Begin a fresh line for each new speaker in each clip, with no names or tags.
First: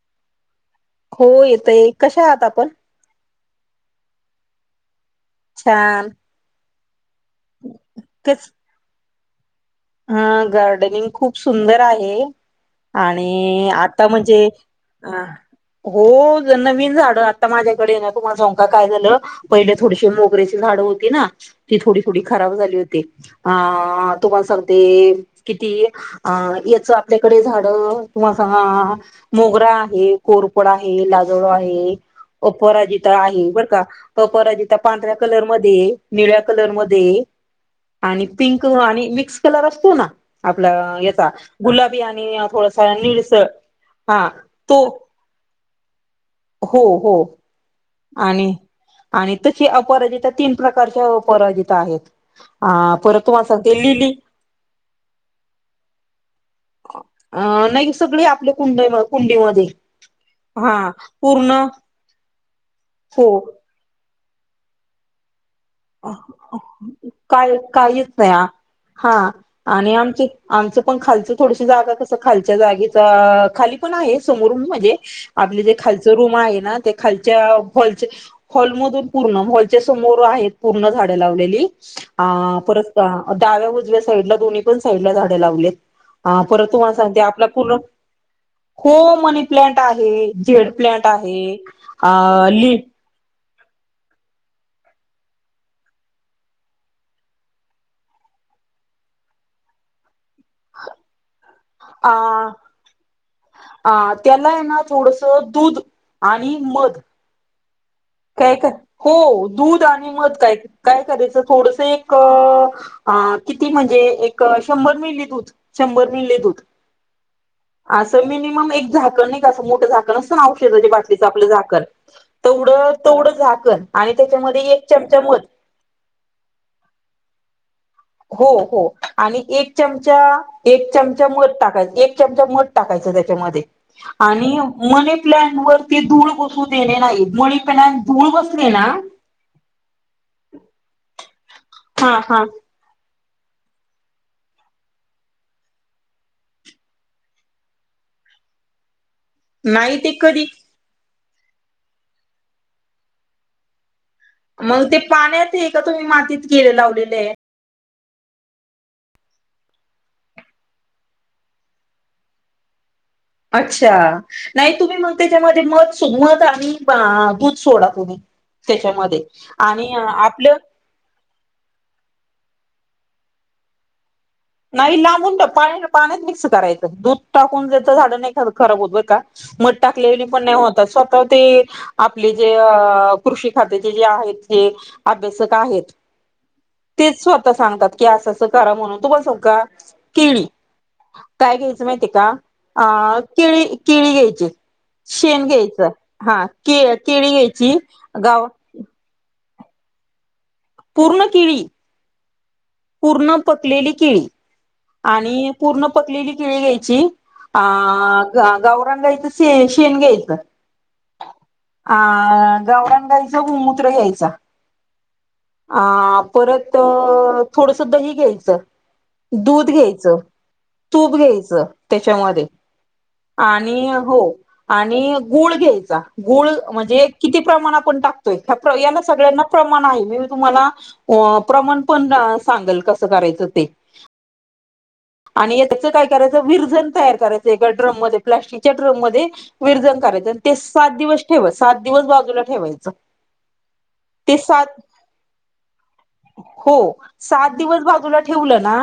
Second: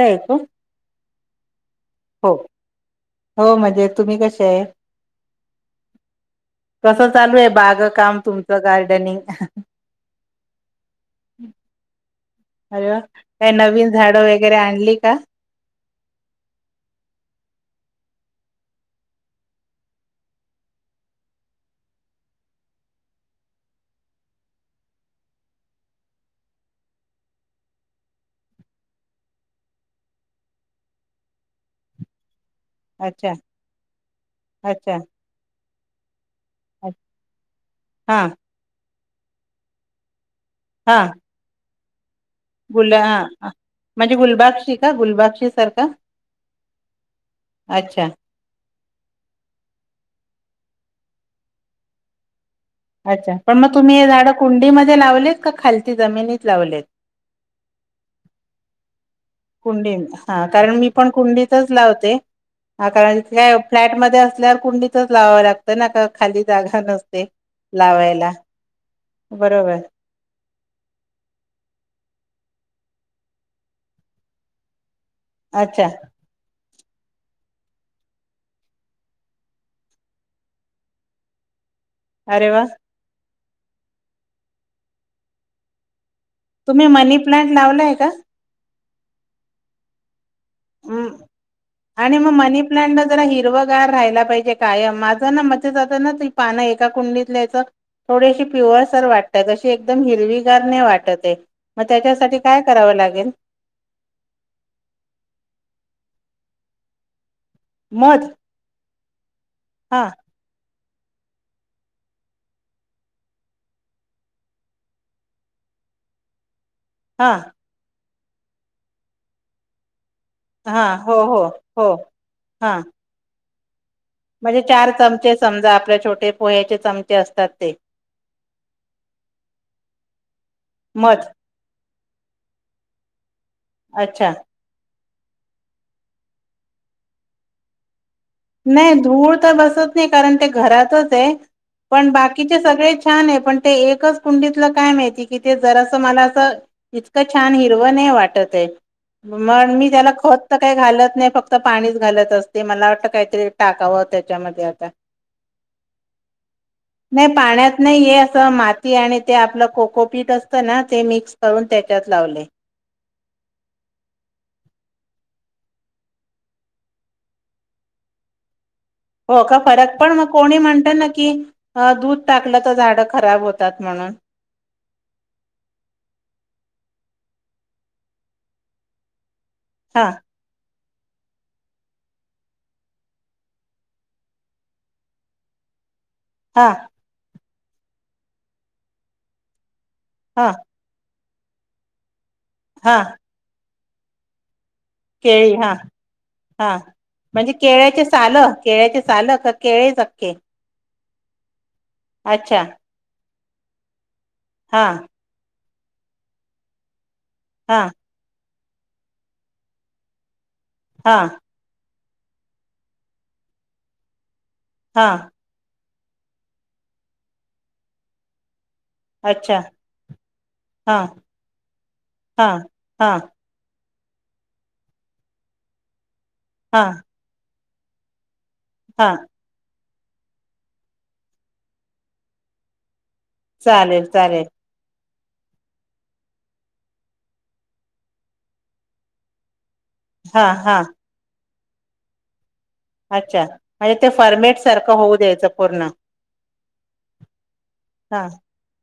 ऐकू?
हो येतय कशा
हो,
आहात आपण
हो म्हणजे तुम्ही कशे हे?
छान.
कसं चालू हे बागकाम तुमचं गार्डनिंग?
हा गार्डनिंग खूप सुंदर आहे.
अरे वा काही
आणि
नवीन
आता
झाडं
म्हणजे
वगैरे आणली का
हो जन नवीन झाडं आता माझ्याकडे ये ना तुम्हाला सांगू का काय झालं. पहिले थोडीशी मोगऱ्याची झाडं होती ना ती थोडी-थोडी खराब झाली होती अं तुम्हाला सांगू ते किती, अं, याचं आपल्याकडे झाडं. तुम्हा सांगा मोगरा आहे, कोरफड आहे, लाजाळू आहे, अपराजिता
अच्छा
आहे, बर का? अपराजिता
अच्छा
पांढऱ्या कलरमध्ये, निळ्या
अ-
कलरमध्ये,
हा
आणि पिंक क, आणि मिक्स कलर असतो ना, आपला
हा
याचा, गुलाबी आणि
गुल
थोडासा
हा.
निळसर
म्हणजे
हा
गुलबक्षी
तो
का? गुलबक्षी सारखा?
हो हो.
अच्छा
आणि आणि तशी अपराजिता तीन प्रकारच्या अपराजिता आहेत. आ परत
अच्छा
तुम्हाला
पण मग
सांगतो
तुम्ही हे
लिली
झाडं कुंडीमध्ये लावलेत, का खालती जमिनीत लावलेत?
अ नाही सगळे आपल्या कुंड-कुंडीमध्ये.
कुंडी. हा कारण मी पण कुंडीतच लावते. कारण
हो
काय फ्लॅट मध्ये असल्यावर कुंडीच लावावं लागत तर ना का, खाली जागा नसते
काय काहीच नाही
लावायला.
हा
बरोबर
आणि आमची आमचं पण खालचं थोडसं जागा कसं, खालच्या जागेच अ खाली पण आहे समोर म्हणजे आपले जे
अच्छा
खालचं रूम आहे ना ते खालच्या हॉलच्या, हॉलमधून पूर्ण हॉलच्या समोर आहेत पूर्ण झाडे लावलेली. अ
अरे वा
परत आ, डाव्या उजव्या साईडला, दोन्ही पण साईडला झाडं लावलीत. हा परत
तुम्ही
तुम्हाला
मनी
सांगते आपला
प्लांट
पूर्ण
लावलाय का?
हो मनी प्लांट आहे, जेड प्लांट आहे,
आणि मग
अं
मनी
लि
प्लांटला जरा हिरवगार राहिला पाहिजे कायम. माझं ना मत जातं ना त पानं एका कुंडीतल्यायचं थोडीशी पिवळसर वाटतात. अशी एकदम हिरवी गार नाय वाटत आहे. मग त्याच्यासाठी काय करावं लागेल?
अं, त्याला आहे ना थोडसं दूध आणि मध
मध
द्यायचं? हो दूध
हा
आणि मध द्यायचं. काय करायचं, थोडसं एक अं किती म्हणजे एक शंभर मिली दूध शंभर मिली दूध.
हा,
असं मिनिमम एक झाकण नाही का असं मोठं झाक नसतं ना
हा
औषध
हो
बाटलीचं
हो
आपलं झाकण,
हो हा
तेवढं तेवढं झाकण आणि
म्हणजे
त्याच्यामध्ये एक
चार
चमचा
चमचे
मध
समजा. आपल्या छोटे पोह्याचे चमचे असतात ते.
हो हो. आणि एक चमचा, एक चमचा मध टाकायचं. एक चमचा मध टाकायचं त्याच्यामध्ये
अच्छा
आणि मनी प्लांट वरती धूळ बसू देणे नाही. मनी प्लांट धूळ बस
नाही धूळ तर बसत नाही कारण ते घरातच आहे, पण
हा हा
बाकीचे सगळे छान आहे, पण ते एकच कुंडीतलं काय माहिती की ते जरासं, मला असं इतकं छान हिरवं नाही वाटत आहे. मण मी
नाही
त्याला
ते
खत
कधी
तर काही घालत नाही, फक्त पाणीच घालत असते. मला वाटतं काय ते टाकावं त्या
मग ते पाण्यात हे? का तुम्ही मातीत केले लावलेले
नाही
आहे?
पाण्यात नाही हे असं माती आणि ते आपलं कोकोपीठ असतं ना, ते मिक्स करून त्याच्यात लावले.
अच्छा. नाही तुम्ही मग ते त्याच्या मध्ये मध, मध आणि दूध सोडा तुम्ही त्याच्यामध्ये.
हो का
आणि
फरक पण मग
आपलं
कोणी म्हणत ना की अ दूध टाकलं तर झाडं खराब होतात म्हणून.
नाही लांबून पा पाण्यात मिक्स करायचं दूध टाकून द्यायचं झाड नाही खराब होत बरं का! मध
हा
टाकलेली पण नाही होत स्वतः ते आपले जे कृषी खात्याचे जे आहेत जे अभ्यासक आहेत
हा.
तेच स्वतः सांगतात की असं असं करा म्हणून, तुम्हाला सांगु का केळी
हा
काय घ्यायचं माहिती का,
हा
अ केळी केळी घ्यायची. शेण
केळी हा
घ्यायचं, हा के केळी
म्हणजे
घ्यायची
केळ्याचे साल
गाव
केळ्याचे साल का केळेच अख्खे?
पूर्ण किळी.
अच्छा.
पूर्ण पकलेली केळी.
हा.
आणि पूर्ण पकलेली केळी घ्यायची आ
हा
गा गावरान गाईचं शेण घ्यायचं
हा
आ गावराण गाईचं गुमूत्र घ्यायचा
हां.
आ परत थोडंसं दही घ्यायचं
अच्छा
दूध घ्यायचं,
हा
तूप घ्यायचं त्याच्यामध्ये
हा हा
आणि हो आणि गुळ घ्यायचा गुळ
हा
म्हणजे किती प्रमाण आपण टाक तोय ए याना
हा
सगळ्यांना प्रमाण आहे, मी तुम्हाला प्रमाण पण सांगेल कसं करायचं ते
चालेल चालेल.
आणि त्याचं काय करायचं विरझन तयार करायचं एका ड्रममध्ये प्लास्टिक च्या ड्रममध्ये विरझन करायचं आणि
हा
ते
हा
सात दिवस ठेव सात दिवस बाजूला ठेवायचं.
अच्छा, म्हणजे ते फरमेट सारखं होऊ द्यायचं पूर्ण.
हो सात दिवस बाजूला
हा
ठेवलं ना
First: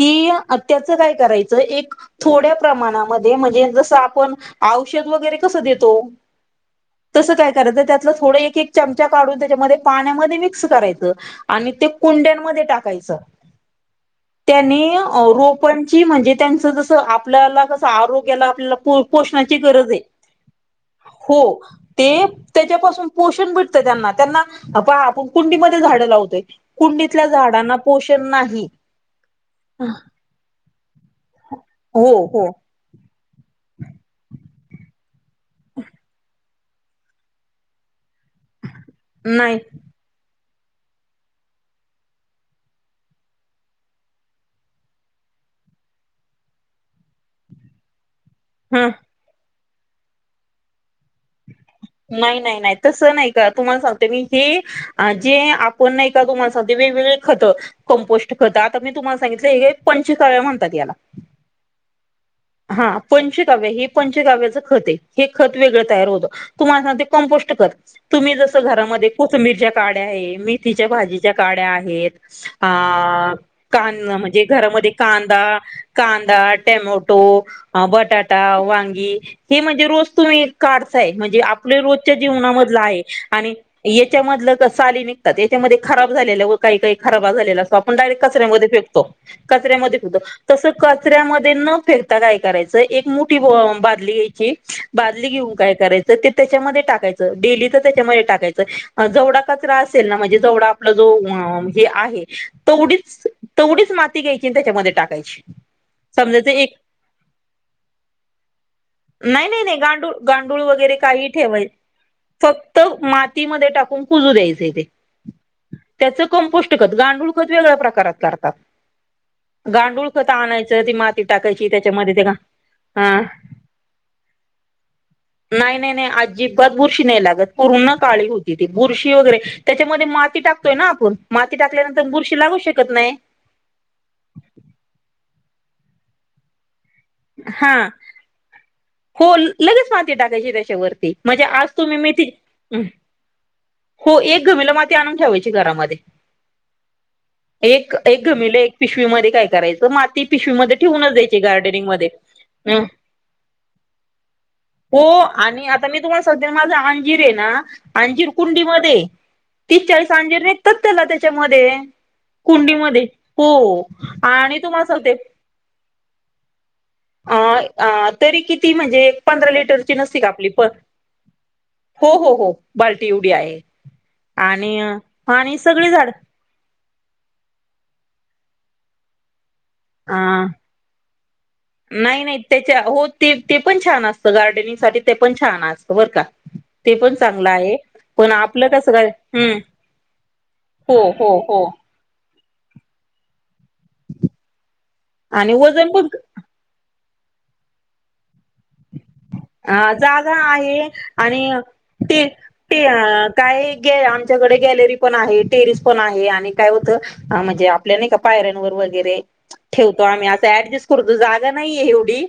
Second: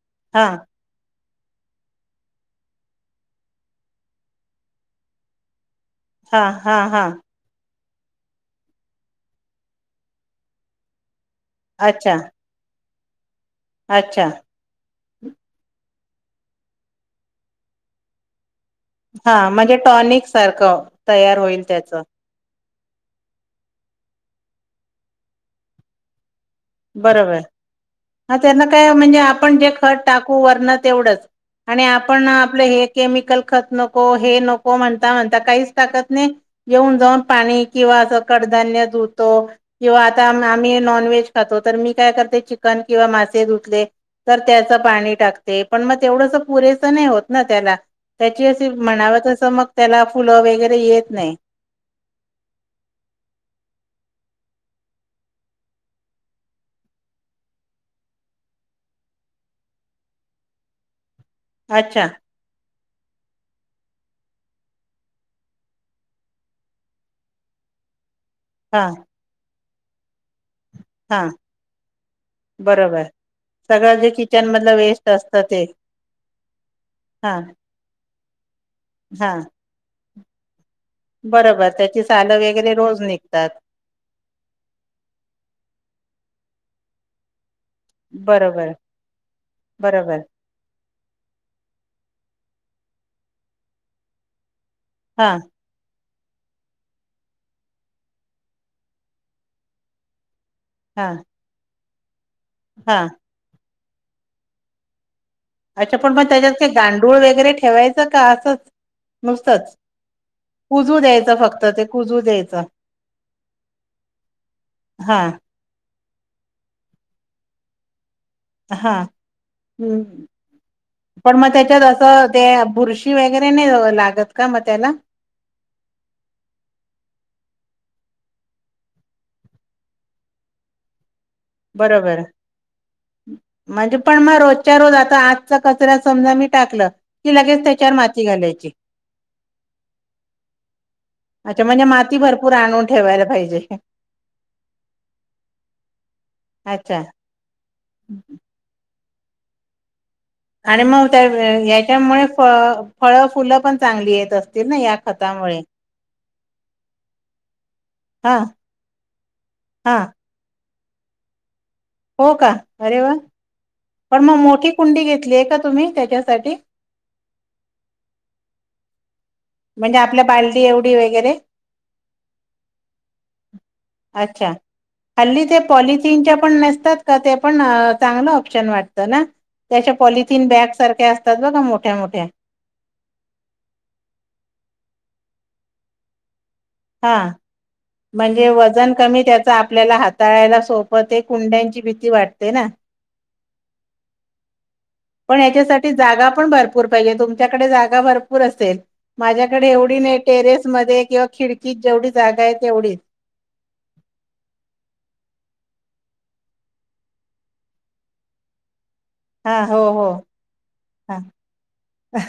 की
हा
आ त्याचं काय करायचं एक थोड्या प्रमाणामध्ये म्हणजे जसं आपण औषध वगैरे कसं देतो
हा हा हा.
स काय करायचं त्यात थोडं एक एक चमचा काढून त्याच्यामध्ये पाण्यामध्ये मिक्स करायचं आणि ते
अच्छा
कुंड्यांमध्ये टाकायचं.
अच्छा.
त्यांनी रोपांची म्हणजे त्यांचं जसं आपल्याला कसं आरोग्याला आपल्याला
हा
पोषणाची
म्हणजे
गरज आहे
टॉनिक सारखं तयार
हो
होईल त्याच
ते त्याच्यापासून पोषण भेटतं त्यांना त्यांना पहा आपण कुंडीमध्ये झाडं लावतोय कुंडीतल्या
बरोबर
झाडांना पोषण
हा त्यांना
नाही
काय म्हणजे आपण जे खत टाकू वरण तेवढंच आणि
हो
आपण
हो
आपलं हे केमिकल खत नको हे नको म्हणता म्हणता काहीच टाकत नाही. येऊन जाऊन पाणी किंवा असं कडधान्य दूध
नाही.
किंवा आता आम्ही नॉनव्हेज खातो तर मी काय करते चिकन किंवा मासे धुतले तर त्याचं पाणी टाकते पण मग तेवढंस पुरेसं नाही होत ना त्याला. त्याची अशी
हा
म्हणाव तसं मग त्याला फुलं वगैरे येत नाही.
नाही नाही नाही तसं नाही का तुम्हाला सांगते मी हे जे आपण नाही. तुम्हालासाठी वेगवेग खतं. कंपोस्ट करत आता मी तुम्हाला सांगितलं हे पंचकाव्या म्हणतात याला.
अच्छा.
हा पंचकाव्य हे पंचकाव्याचं खत आहे हे खत वेगळं तयार होतं. तुम्हाला ना ते कं्पोस्ट कर तुम्ही जसं
हां
घरामध्ये कोथंबीरच्या काड्या आहे मी. तिच्या
हां
भाजीच्या काड्या आहेत. अ
बरोबर सगळं
कां
जे
म्हणजे
किचन मधलं
घरामध्ये
वेस्ट असतं
कांदा.
ते
कांदा टमोटो.
हां
ह बटाटा वांगी
हां
हे म्हणजे रोज तुम्ही काढताय. म्हणजे
बरोबर
आपल्या
त्याची
रोजच्या
सालं वगैरे
जीवनामधला
रोज
आहे
निघतात
आणि याच्यामधलं साली निघतात याच्यामध्ये खराब झालेला व काही काही खराबा झालेला स्. पण डायरेट कचऱ्यामध्ये
बरोबर
फेिकतो कचऱ्यामध्ये
बरोबर
फिककतो. तसं कचऱ्यामध्ये न फेकता काय करायचं एक मोठी बादली घ्यायची. बादली
हां
घेऊन काय करायच? तर ते त्याच्यामध्ये टाकायचं डेली तर त्याच्यामध्ये टाकायचं जवढा कचरा असेल ना म्हणजे जवढा. आप जो
हां
हे आहे
हां
तेवढीच तेवढीच माती घ्यायची त्याच्यामध्ये टाकायची.
अच्छा पण मग
समजायच
त्याच्यात काही
एक
गांडूळ वगैरे ठेवायचं का असंच
नाही नाही
नुसतंच.
नाही गांडूळ गांडूळ वगैरे
कुजू
काही.
द्यायचं
ठेवा
फक्त ते कुजू द्यायचं
फक्त मातीमध्ये टाकून कजू द्यायच ते
हां
त्यां कं्पोस्ट खत गांडूळ खत वेगळ्या प्रकारात करत.
हा. ह्
आणायचं ती माती
पण मग
टाकायची
त्याच्यात
त्याच्यामध्ये
असं ते बुरशी
हा
वगैरे नाही लागत. काय म्हणलं?
नाही नाही. नाही अजिबात बुरशी नाही लागत पूर्ण काळी होती ती बुरशी वगैरे त्याच्यामध्ये माती टाकतोय ना आपण. माती टाकल्यानंतर
बरोबर
बुरशी लागू शकत नाही.
म्हणजे पण मग रोजच्या रोज आता आजचा कचरा समजा मी टाकलं. की लगेच
हा
त्याच्यावर माती घालायची.
हो लगेच माती टाकायची त्याच्यावरती म्हणजे
अच्छा
आज तुम्ही मी
माती
ति
भरपूर आणून ठेवायला पाहिजे
हो एक घमिला माती आणून ठेवायची घरामध्ये
अच्छा
एक एक घमिलं एक पिशवीमध्ये काय करायचं माती पिशवीमध्येध्ये ठेवूनच द्यायची गार्डनिंग मध्ये
त्यामुळे फ
अ
फळ फुल पण चांगली येत असतील ना या खतामुळे.
्या माझा अंजीर आहे ना अंजीर
हा
कुंडी मध्ये तीस
हा
चाळीस अंजीर. तर त्याला त्याच्यामध्ये
हो का अरे
कुंडीमध्ये
वा
हो.
पण मग
आणि
मोठी
तुम्हाला
कुंडी
सांगते
घेतलीय का तुम्ही त्याच्यासाठी.
अ तरी किती म्हणजे पंधरा लिटरची
म्हणजे
नसती
आपल्या
का आपली
बालदी
पण
एवढी वगैरे
हो हो हो बाल्टी एवढी आहे
अच्छा
आणि आणि सगळे झाड.
ण नसतात का ते पण चांगलं ऑप्शन वाटतं ना. त्याच्या
अ
पॉलिथीन बॅग सारख्या असतात बघा मोठ्या
नाही
मोठ्या.
नाही त्याच्या हो ते ते पण छान असत गार्डनिंग साठी ते पण छान असत बर का. ते पण
हा
चांगलं आहे. पण
म्हणजे
आपलं कसं
वजन
काय
कमी त्याच
हम्म
आपल्याला हाताळायला
हो
सोपं ते
हो हो
कुंड्यांची भीती वाटते. पण
आणि वजन
याच्यासाठी जागा पण भरर. े तुमच्याडे जागा भरपूर असेल माझ्याकडे
अ
एवढी
जागा
टेरेस म
आहे
किंवा
आणि
खड. [unintelligible] ती जेवढी
ते
जागा आहे
ते
तेवढीच,
काय ग आमच्याकडे गॅलरी पण आहे, टेरिस पण आहे आणि काय होतं. हा म्हणजे आपल्या नाही का पायर्यानवर वगैरे,
हा हो
ठेवतो
हो
आम्ही अस ऍडजस्ट करतो,
हा
जागा नाहीये एवढी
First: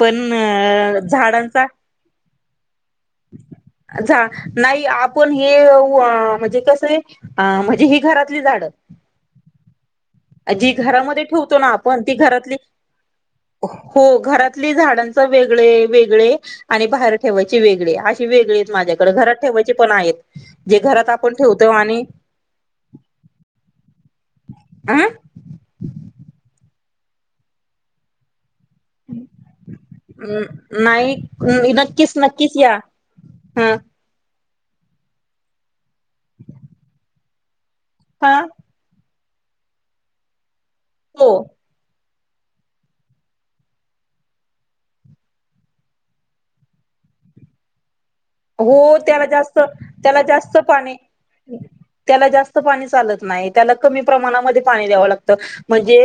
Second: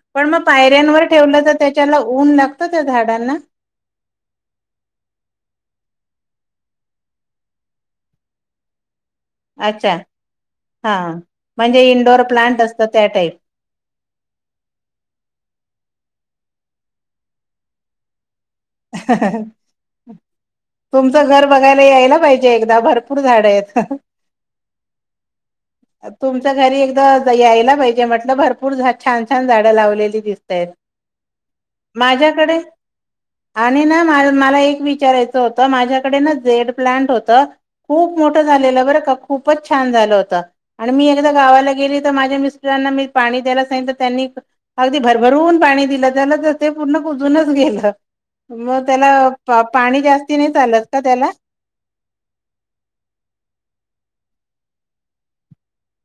पण
मग पायऱ्यांवर ठेवलं तर
झाडांचा
त्याच्याला ऊन लागत त्या झाड
झा नाही आपण हे म्हणजे कस आहे. ह म्हणजे ही घरातली झाडं
अच्छा!
जी
हा
घरामध्ये ठेवतो ना
म्हणजे
आपण ती
इंडोर
घरातली
प्लांट असतं त्या टाईप
हो घरातली झाडांचे वेगळे आहे. वेगळे आहे. आणि बाहेर ठेवायचे वेगळे अशी वेगळे माझ्याकडे घरात ठेवायचे पण आहेत जे घरात
तुमचं
आपण
घर
ठेवतो
बघायला
आणि
यायला पाहिजे एकदा भरपूर झाड आहेत.
आं
तुमच्या घरी एकदा यायला पाहिजे म्हटलं भरपूर भरपूर छान छान झाडं लावलेली दिसतायेत.
नाही नक्कीच नक्कीच
माझ्याकडे
या ह
आणि ना मला एक विचारायचं होतं, माझ्याकडे ना झेड प्लांट होत, खूप
हा
मोठं झालेलं बरं का खूपच छान झालं होतं, आणि मी
हो
एकदा गावाला गेली माझ्या मिस्टरांना मी पाणी द्यायला सागितल, तर त्यांनी अगदी भरभरून पाणी दिलं त्याला तर ते पूर्ण कुजूनच गेलं. मग
हो त्याला जास्त
पा- पाणी
त्याला
जास्ती नाही
जास्त
चालत
पाणी
का त्याला
त्याला जास्त पाणी चालत नाही. त्याला कमी प्रमाणामध्ये पाणी द्यावं लागत म्हणजे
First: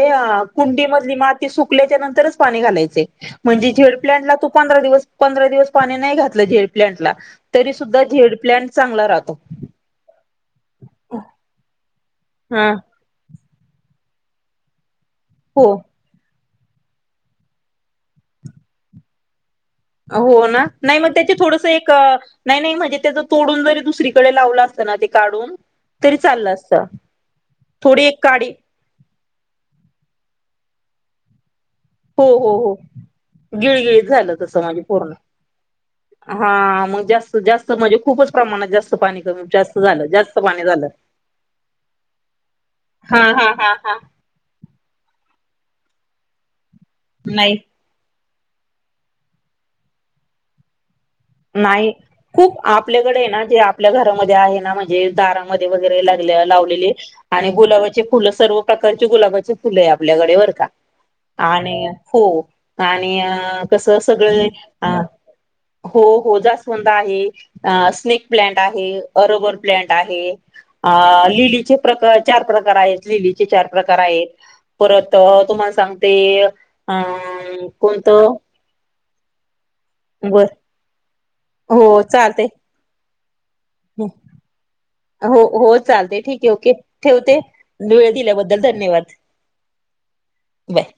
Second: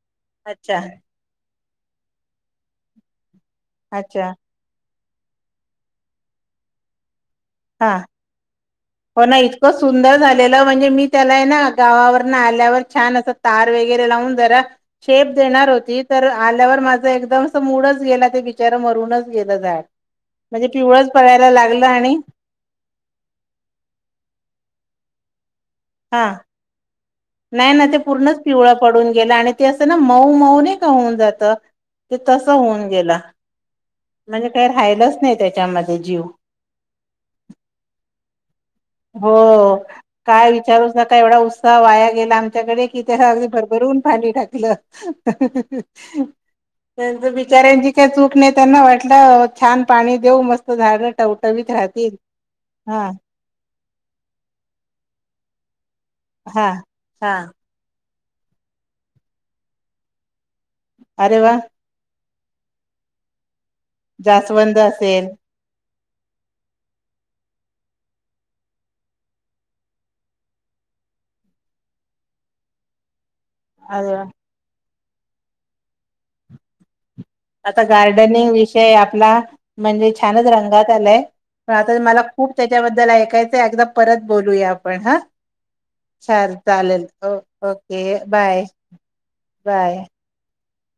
अच्छा
कुडीमधली माती सुकल्याच्या नंतरच्या पाणी द्यायचं. म्हणजे झेड
अच्छा
प्लाॅन्टला तुम्ही पंधरा दिवस पाणी नाही घातलं झेड प्लाॅन्टला तरी
हा
सुध्दा झेड प्लाॅन्ट
हो ना इतकं सुंदर झालेलं म्हणजे मी त्याला ना गावावर न
हा
आल्यावर छान अस तार वैगरे लावून जरा शेप
हो
देणार होती तर आल्यावर माझं एकदम मूडच गेला, ते बिचारा मरूनच गेलं झाड
हो ना,
म्हणजे
नाही
पिवळच
मग त्याचे
पडायला
थोडस
लागलं
एक
आणि
नाही नाही म्हणजे त्याच तोडून जरी, दुसरीकडे लावलं असतं ना, ते काढून तरी
हा,
चाललं असत
नाही ना ते
थोडी एक
पूर्णच
काडी
पिवळा पडून गेल, आणि ते असं ना मऊ-मऊ नाही का होऊन जातं. ते
हो
तसं
हो हो
होऊन गेलं
गिळ गिळ
म्हणजे काही राहिलंच नाही त्याच्यामध्ये जीव,
हा मग जास्त जास्त म्हणजे खूपच प्रमाणात जास्त पाणी
हो
कमी जास्त झालं. जास्त
काय
पाणी झालं
विचारूच नका, एवढा उत्साह वाया गेला आमच्याकडे कि,
हा
त्या अगदी
हा हा हा
भरभरून पाणी टाकलं, त्याच्या
नाही
बिचार्यांची त्याची काही चूक नाही. त्यांना वाटलं छान पाणी देऊ मस्त झाड टव
नाही खूप आपल्याकडे ना जे आपल्या घरामध्ये आहे ना म्हणजे दारां मध्ये-मध्ये लय
हा
लावलेली,
हा
आणि गुलाबाचे फुल फुलं सर्व प्रकारचे गुलाबाचे फुलं आहे आपल्याकडे बर का,
अरे वा
आणि हो आणि अ कसं सगळं
जास्वंद
अ
असेल
हो हो जास्वंद आहे, स्नेक प्लन्ट आहे, ओरोगो प्लन्ट आहे. अ लिलीचे प्रकार चार प्रकार आहेत. लिली चार प्रकार
अरे वा
आहेत. परत तुम्हाला सांगते
आता
कोणतं
गार्डनिंग विषय आपला म्हणजे छानच
बर
रंगात आलाय.
हो
आता मला
चालते
खूप त्याच्याबद्दल ऐकायच. ते एकदा परत बोलूया आपण हा,
हो हो चालते ठीक आहे
चार
ओके
चालेल हो,
ठेवते वेळ
ओके
दिल्याबद्दल
बाय
धन्यवाद
बाय.
बाय.